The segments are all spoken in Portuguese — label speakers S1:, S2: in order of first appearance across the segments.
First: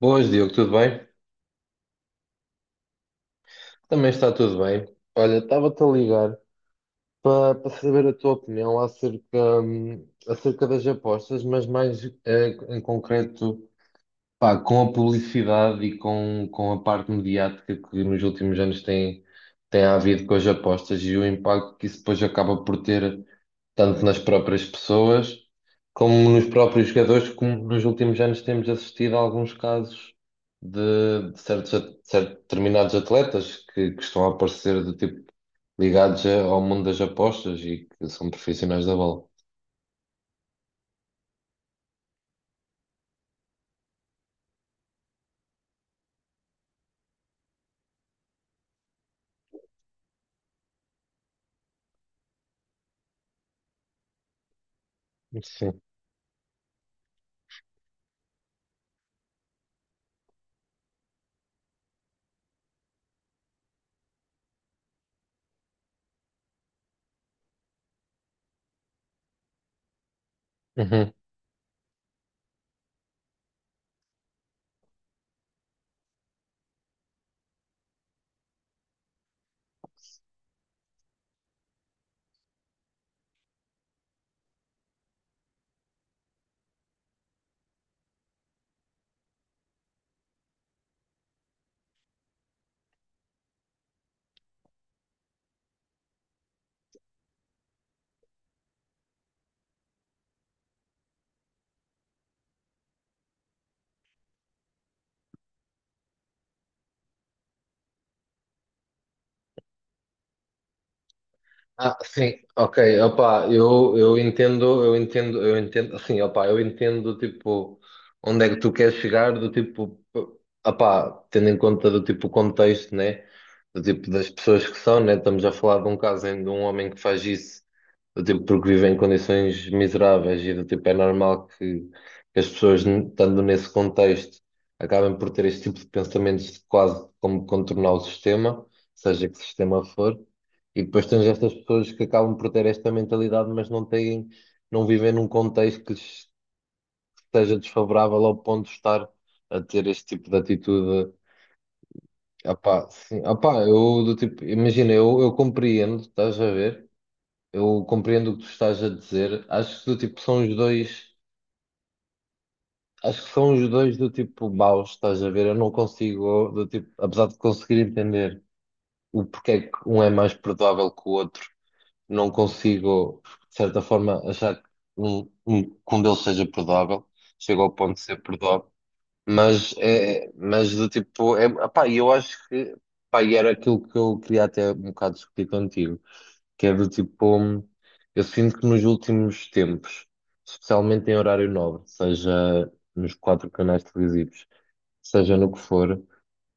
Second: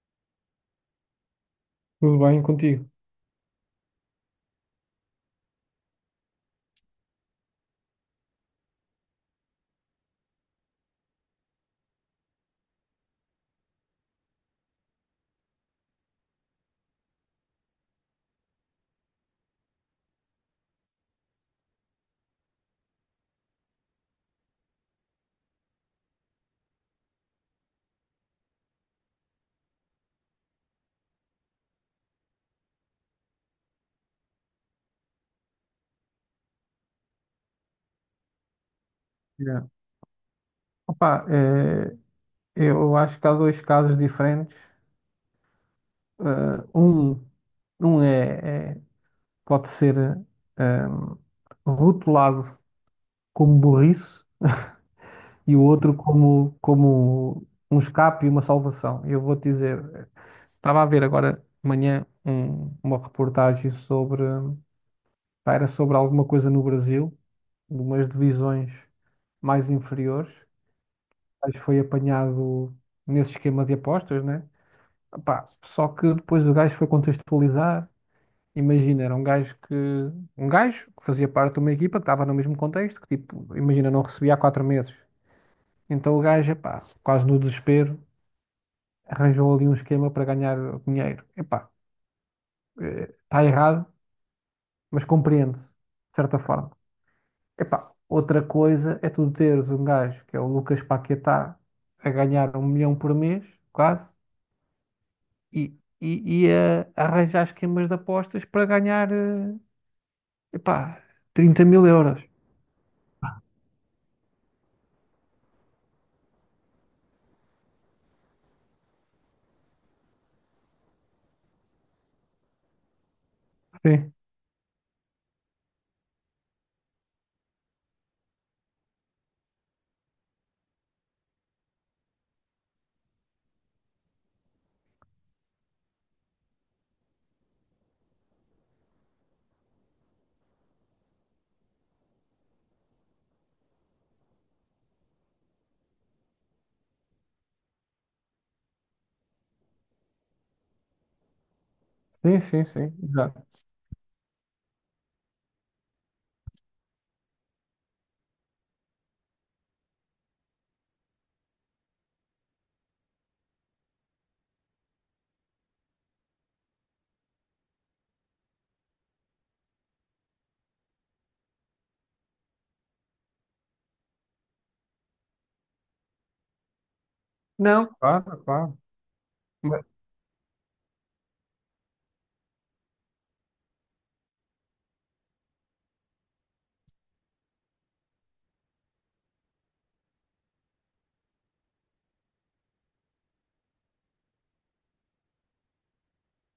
S1: Boas, Diogo, tudo bem?
S2: Tudo bem contigo?
S1: Também está tudo bem. Olha, estava-te a ligar para saber a tua opinião acerca das apostas, mas mais em concreto, pá, com a publicidade e com a parte mediática que nos últimos anos tem havido com as apostas e o impacto que isso depois acaba por ter tanto nas próprias pessoas, como nos próprios jogadores, como nos últimos anos temos assistido a alguns casos de certos determinados atletas que estão a aparecer do tipo ligados ao mundo das apostas e que são profissionais da bola.
S2: Yeah. Opa, eu acho que há dois casos diferentes. Eh, um um pode ser eh, rotulado como burrice e o
S1: Sim.
S2: outro como um escape e uma salvação. Eu vou te dizer, estava a ver agora de manhã uma reportagem sobre, pá, era sobre alguma coisa no Brasil, de umas divisões mais inferiores,
S1: Uhum.
S2: mas foi apanhado nesse esquema de apostas, né? Pá, só que depois o gajo foi contextualizar. Imagina, era um gajo que. Um gajo que fazia parte de uma equipa que estava no mesmo contexto, que tipo, imagina, não recebia há 4 meses. Então o gajo, epá, quase no desespero, arranjou ali um esquema para ganhar dinheiro. Epá, está errado, mas compreende-se, de certa forma. Epá, outra coisa é tu teres um gajo que é o Lucas Paquetá a ganhar um milhão por mês, quase, e, e a arranjar esquemas de apostas para ganhar. Epá, 30 mil
S1: Ah,
S2: euros.
S1: sim, ok, opá, eu entendo, eu entendo, eu entendo, assim, opá, eu entendo, tipo, onde é que tu queres chegar, do tipo, opá, tendo em conta do tipo o contexto, né, do tipo
S2: Sim,
S1: das pessoas que são, né, estamos a falar de um caso de um homem que faz isso do tipo, porque vivem em condições miseráveis e do tipo, é normal que as pessoas, estando nesse contexto, acabem por ter este tipo de pensamentos de quase como contornar o sistema, seja que sistema for, e depois tens estas pessoas que acabam por ter esta mentalidade, mas não têm, não vivem num contexto que lhes esteja desfavorável ao ponto de estar a ter este tipo de atitude.
S2: sim,
S1: Ah
S2: sim,
S1: pá,
S2: sim.
S1: sim,
S2: Já.
S1: ah pá, eu do tipo, imagina, eu compreendo, estás a ver? Eu compreendo o que tu estás a dizer. Acho que do tipo são os dois, acho que são os dois do tipo maus, estás a ver? Eu não consigo, do tipo, apesar de conseguir entender o porquê é que um é mais perdoável que o outro, não consigo, de certa forma, achar que que um deles seja perdoável. Chego ao
S2: Não,
S1: ponto de ser
S2: claro,
S1: perdoável.
S2: claro.
S1: Mas
S2: mas-
S1: é, mas do tipo, é, pá, eu acho que, pá, e era aquilo que eu queria até um bocado discutir contigo que é do tipo, eu sinto que nos últimos tempos, especialmente em horário nobre, seja nos quatro canais televisivos, seja no que for,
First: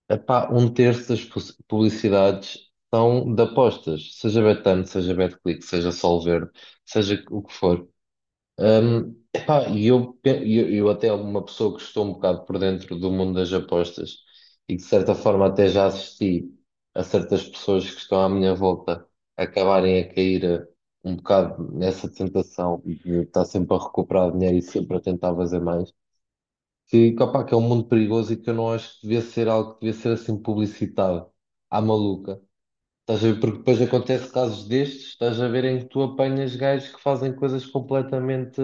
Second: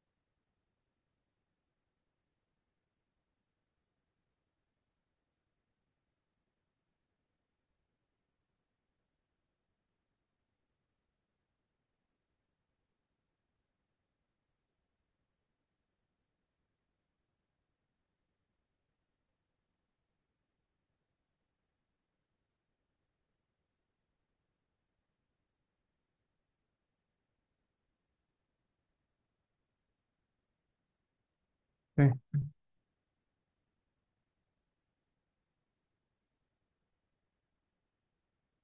S1: epá, um terço das publicidades são de apostas, seja Betano, seja Betclic, seja Solverde, seja o que for. Epá, e eu até uma pessoa que estou um bocado por dentro do mundo das apostas e que de certa forma até já assisti a certas pessoas que estão à minha volta acabarem a cair um bocado nessa tentação de estar sempre a recuperar dinheiro e sempre a tentar fazer mais, opá, que é um mundo perigoso e que eu não acho que devia ser algo que devia ser assim publicitado à
S2: Sim.
S1: maluca. Estás a ver? Porque depois acontece casos destes, estás a ver em que tu apanhas gajos que fazem coisas completamente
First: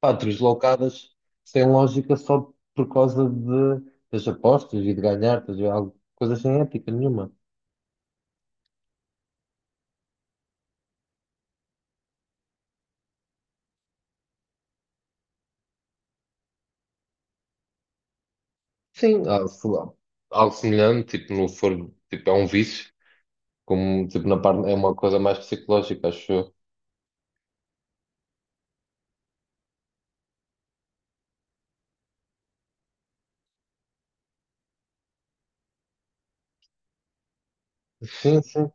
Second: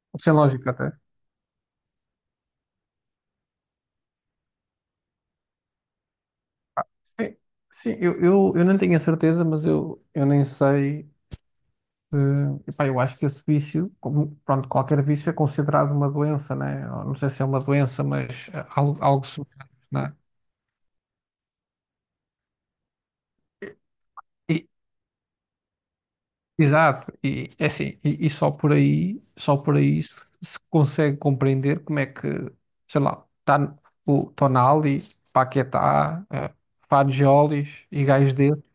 S1: pá,
S2: Sem lógica até.
S1: deslocadas, sem lógica, só por causa das apostas e de ganhar, estás a ver? Algo, coisa sem ética nenhuma.
S2: Sim, sim, eu não tenho a certeza, mas eu nem sei. Epá, eu acho que esse vício, como, pronto, qualquer vício é considerado uma doença, né? Eu não sei se é uma doença, mas
S1: Sim,
S2: algo
S1: há,
S2: semelhante,
S1: sei lá,
S2: né?
S1: algo semelhante, tipo, no for, tipo, é um vício, como tipo, na
S2: E,
S1: parte, é uma coisa mais psicológica, acho eu.
S2: Exato, e é assim, só por aí se consegue compreender como é que, sei lá, tá, o Tonali, Paquetá, Fagiolis e gajos
S1: Sim,
S2: dele
S1: sim.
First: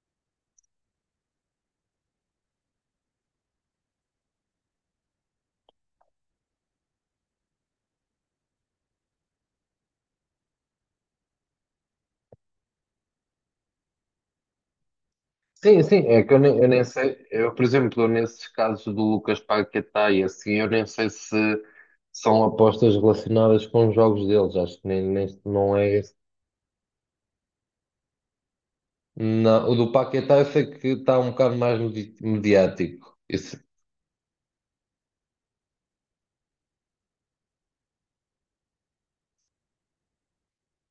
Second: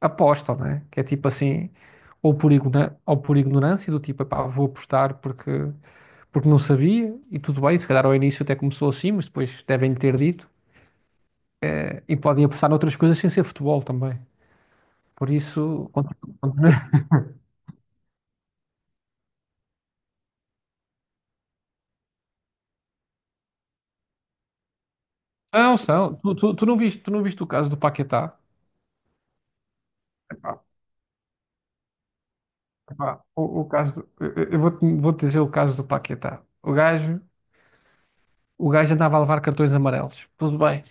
S2: apostam, né? Que é tipo assim, ou por ignorância, do tipo, epá, vou apostar porque não sabia, e tudo bem, se calhar ao início até começou assim, mas depois devem ter dito, e podem apostar noutras coisas sem ser futebol também. Por
S1: Sim,
S2: isso,
S1: sim, é que eu nem,
S2: quando-
S1: eu nem sei, eu, por exemplo, nesses casos do Lucas Paquetá e assim, eu nem sei se são apostas relacionadas com os jogos deles, acho que nem não
S2: não
S1: é esse.
S2: são. Tu não viste, o caso do Paquetá?
S1: Não, o do Paquetá eu
S2: Ah,
S1: sei que está um bocado mais mediático.
S2: pá,
S1: Isso.
S2: o caso, eu vou dizer o caso do Paquetá. O gajo andava a levar cartões amarelos. Tudo bem.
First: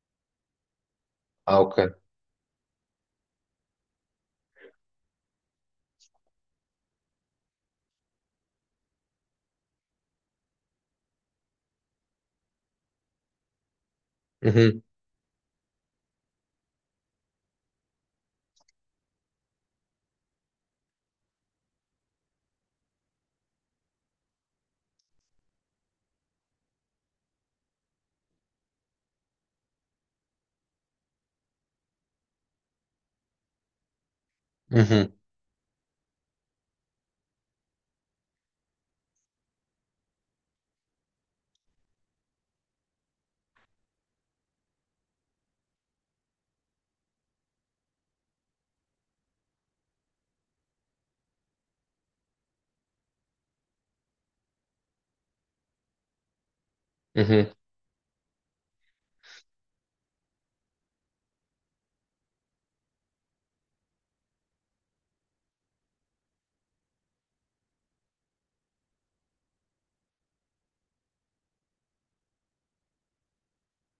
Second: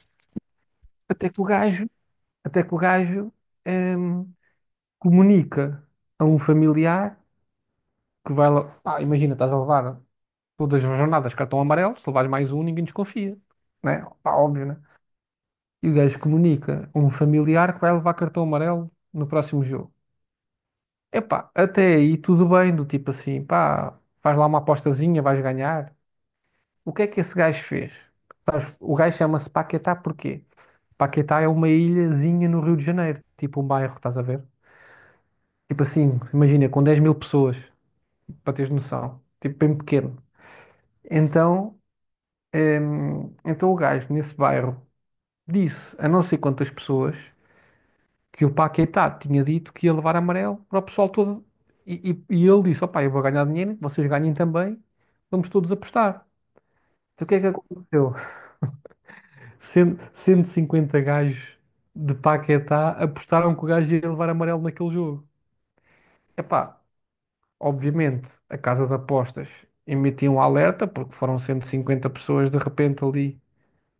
S2: Até que o
S1: Ah,
S2: gajo,
S1: ok.
S2: até que o gajo hum, comunica a um familiar que vai lá. Pá, imagina, estás a levar todas as jornadas cartão amarelo, se levares mais um, ninguém desconfia. Né? Pá, óbvio,
S1: Uhum,
S2: né? E o gajo comunica a um familiar que vai levar cartão amarelo no próximo jogo. Epá, até aí tudo bem, do tipo assim, pá, faz lá uma apostazinha, vais ganhar. O que é que esse gajo fez? Sabes, o gajo chama-se Paquetá porquê? Paquetá é uma ilhazinha no Rio de Janeiro, tipo um bairro, estás a ver?
S1: uhum,
S2: Tipo assim, imagina, com 10 mil pessoas, para teres noção, tipo bem pequeno. Então, então o gajo nesse bairro disse a não sei quantas pessoas que o Paquetá tinha dito que ia levar amarelo para o pessoal todo. E ele disse: opá, eu vou ganhar dinheiro, vocês ganhem também, vamos todos apostar. Então, o que é que
S1: uhum.
S2: aconteceu? 150 gajos de Paquetá apostaram que o gajo ia levar amarelo naquele jogo. Epá, obviamente, a casa de apostas emitiu um alerta, porque foram 150 pessoas de repente ali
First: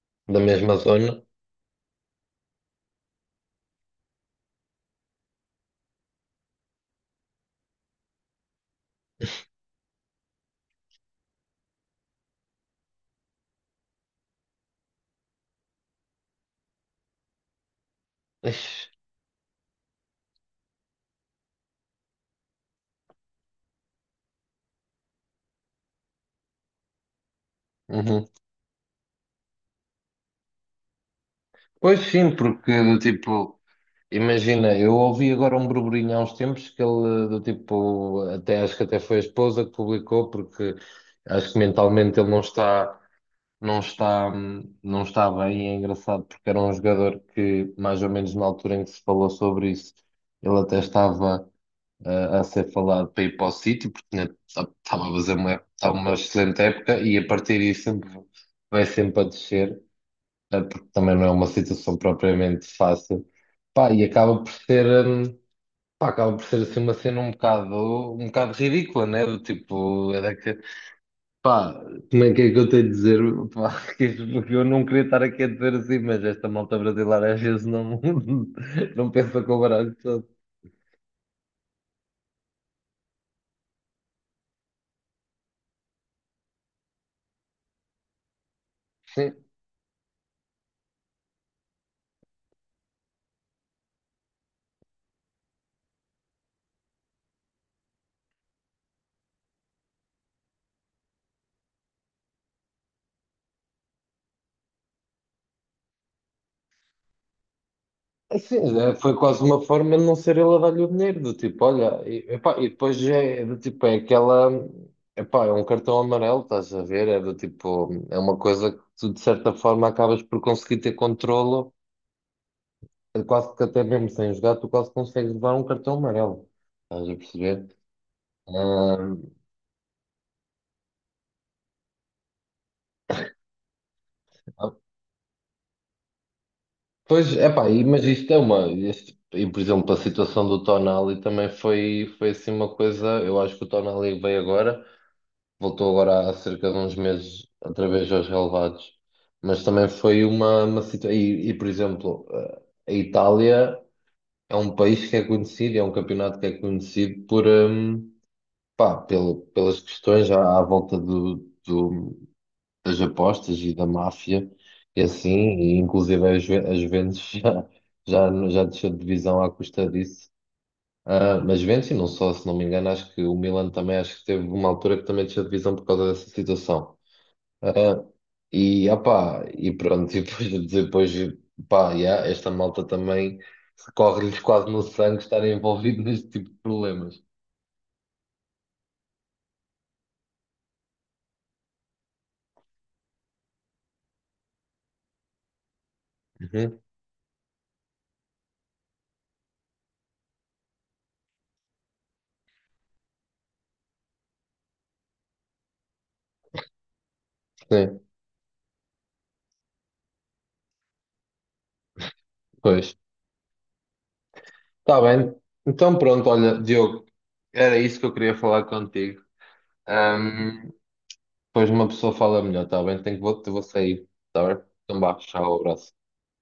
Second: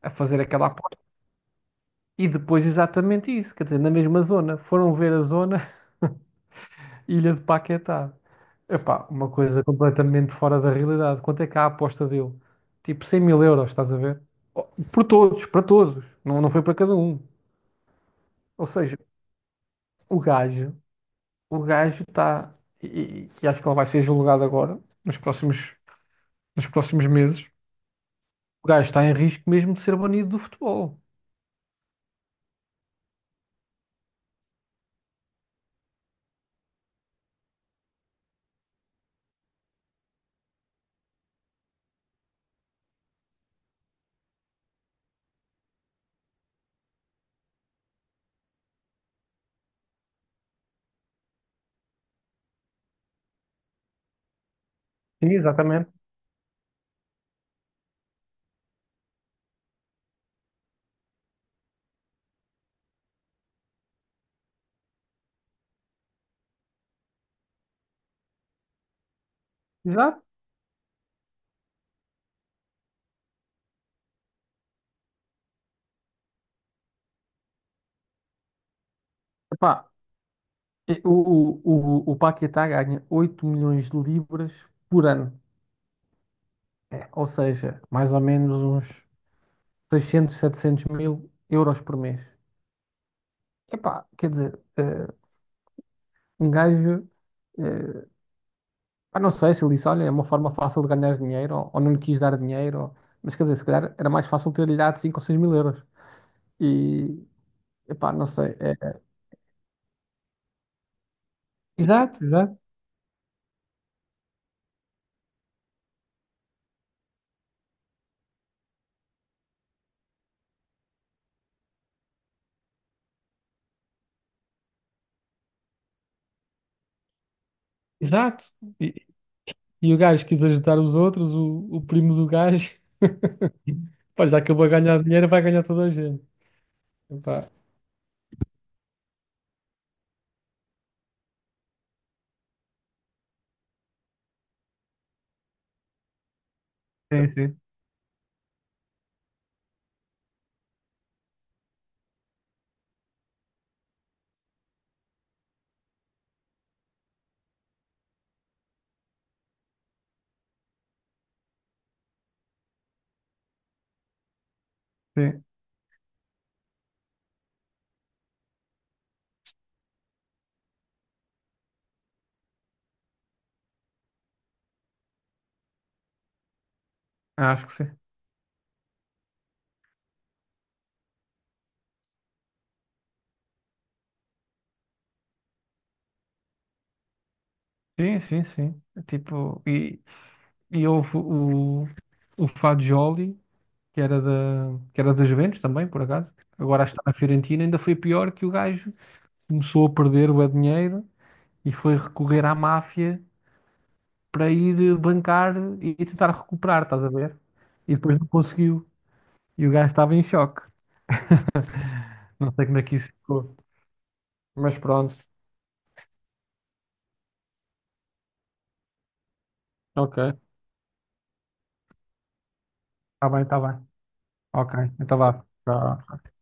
S2: a
S1: Da
S2: fazer aquela
S1: mesma
S2: aposta.
S1: zona.
S2: E depois exatamente isso, quer dizer, na mesma zona. Foram ver a zona Ilha de Paquetá. Epá, uma coisa completamente fora da realidade. Quanto é que há a aposta dele? Tipo 100 mil euros, estás a ver? Oh, por todos, para todos. Não, não foi para cada um. Ou
S1: Ixi,
S2: seja, o gajo o gajo está. Acho que ele vai ser julgado agora, nos próximos meses,
S1: uhum.
S2: o gajo está em risco mesmo de ser banido do futebol.
S1: Pois sim, porque do tipo, imagina, eu ouvi agora um burburinho há uns tempos que ele do tipo, até acho que até foi a esposa que publicou, porque acho que mentalmente ele não está bem, e é engraçado porque era um jogador que mais ou menos na altura em que se falou sobre isso, ele até estava a ser falado para ir para o City, porque tinha- estava a
S2: Sim,
S1: fazer uma,
S2: exatamente.
S1: estava uma excelente época e a partir disso sempre vai sempre a descer porque também não é uma situação propriamente fácil. Pá, e acaba por ser assim uma cena um bocado ridícula, né? Do tipo, é
S2: Exato.
S1: pá, como é que eu tenho de dizer? Pá, porque eu não queria estar aqui a dizer assim, mas esta malta brasileira às vezes não, não pensa com o
S2: Epá,
S1: baralho todo.
S2: e o, o Paquetá ganha 8 milhões de libras por ano. É, ou seja, mais ou menos uns 600, 700 mil euros por mês. Epá, quer dizer, um gajo eh, ah, não sei se ele disse, olha, é uma forma fácil de ganhar dinheiro, ou não lhe quis dar dinheiro, mas quer dizer, se calhar era mais fácil ter-lhe dado 5 ou 6 mil euros. E, epá, não
S1: É,
S2: sei.
S1: sim, é, foi quase uma forma de não ser ele a dar-lhe o dinheiro, do tipo, olha,
S2: Exato,
S1: epá,
S2: exato,
S1: e depois é do tipo, é aquela, epá, é um cartão amarelo, estás a ver? É do tipo, é uma coisa que tu de certa forma acabas por conseguir ter controlo, quase que até mesmo sem jogar, tu quase consegues levar um cartão amarelo, estás a perceber?
S2: exato. E, o gajo quis ajudar os outros, o primo do gajo, pá, já acabou a
S1: Ah,
S2: ganhar dinheiro, vai ganhar toda a gente.
S1: pois,
S2: Epá.
S1: epá, mas isto é uma, e por exemplo, a situação do Tonali também foi assim uma coisa, eu acho que o Tonali veio agora. Voltou agora há cerca de uns
S2: Sim,
S1: meses,
S2: sim,
S1: outra vez aos relevados. Mas também foi uma situação. E, por exemplo, a Itália é um país que é conhecido, é um campeonato que é conhecido por, pá, pelas questões à volta do- das apostas e da máfia, e assim,
S2: sim.
S1: e inclusive a Juventus já desceu de divisão à custa disso. Ah, mas Juventus, e não só, se não me engano, acho que o Milan também, acho que teve uma altura que também desceu de divisão por causa dessa situação.
S2: Acho que
S1: Ah,
S2: sim.
S1: opá, e pronto, e depois, depois pá, yeah, esta malta também corre-lhes quase no sangue estar envolvido neste tipo de problemas.
S2: Sim, sim, sim. Tipo, houve o Fagioli, que era da Juventus também, por acaso.
S1: Uhum.
S2: Agora está na Fiorentina, ainda foi pior que o gajo começou a perder o dinheiro e foi recorrer à máfia para ir bancar e tentar recuperar, estás a ver? E
S1: Sim,
S2: depois não conseguiu. E o gajo estava em choque. Não sei como é que
S1: pois.
S2: isso ficou. Mas
S1: Está
S2: pronto.
S1: bem. Então pronto, olha, Diogo, era isso que eu queria falar contigo.
S2: Ok.
S1: Ahm, depois uma pessoa fala melhor, está bem? Tenho que,
S2: Está
S1: vou,
S2: bem, está
S1: vou
S2: bem.
S1: sair, está bem?
S2: Ok.
S1: Então vá,
S2: Então vá.
S1: tchau, abraço.
S2: Tchau.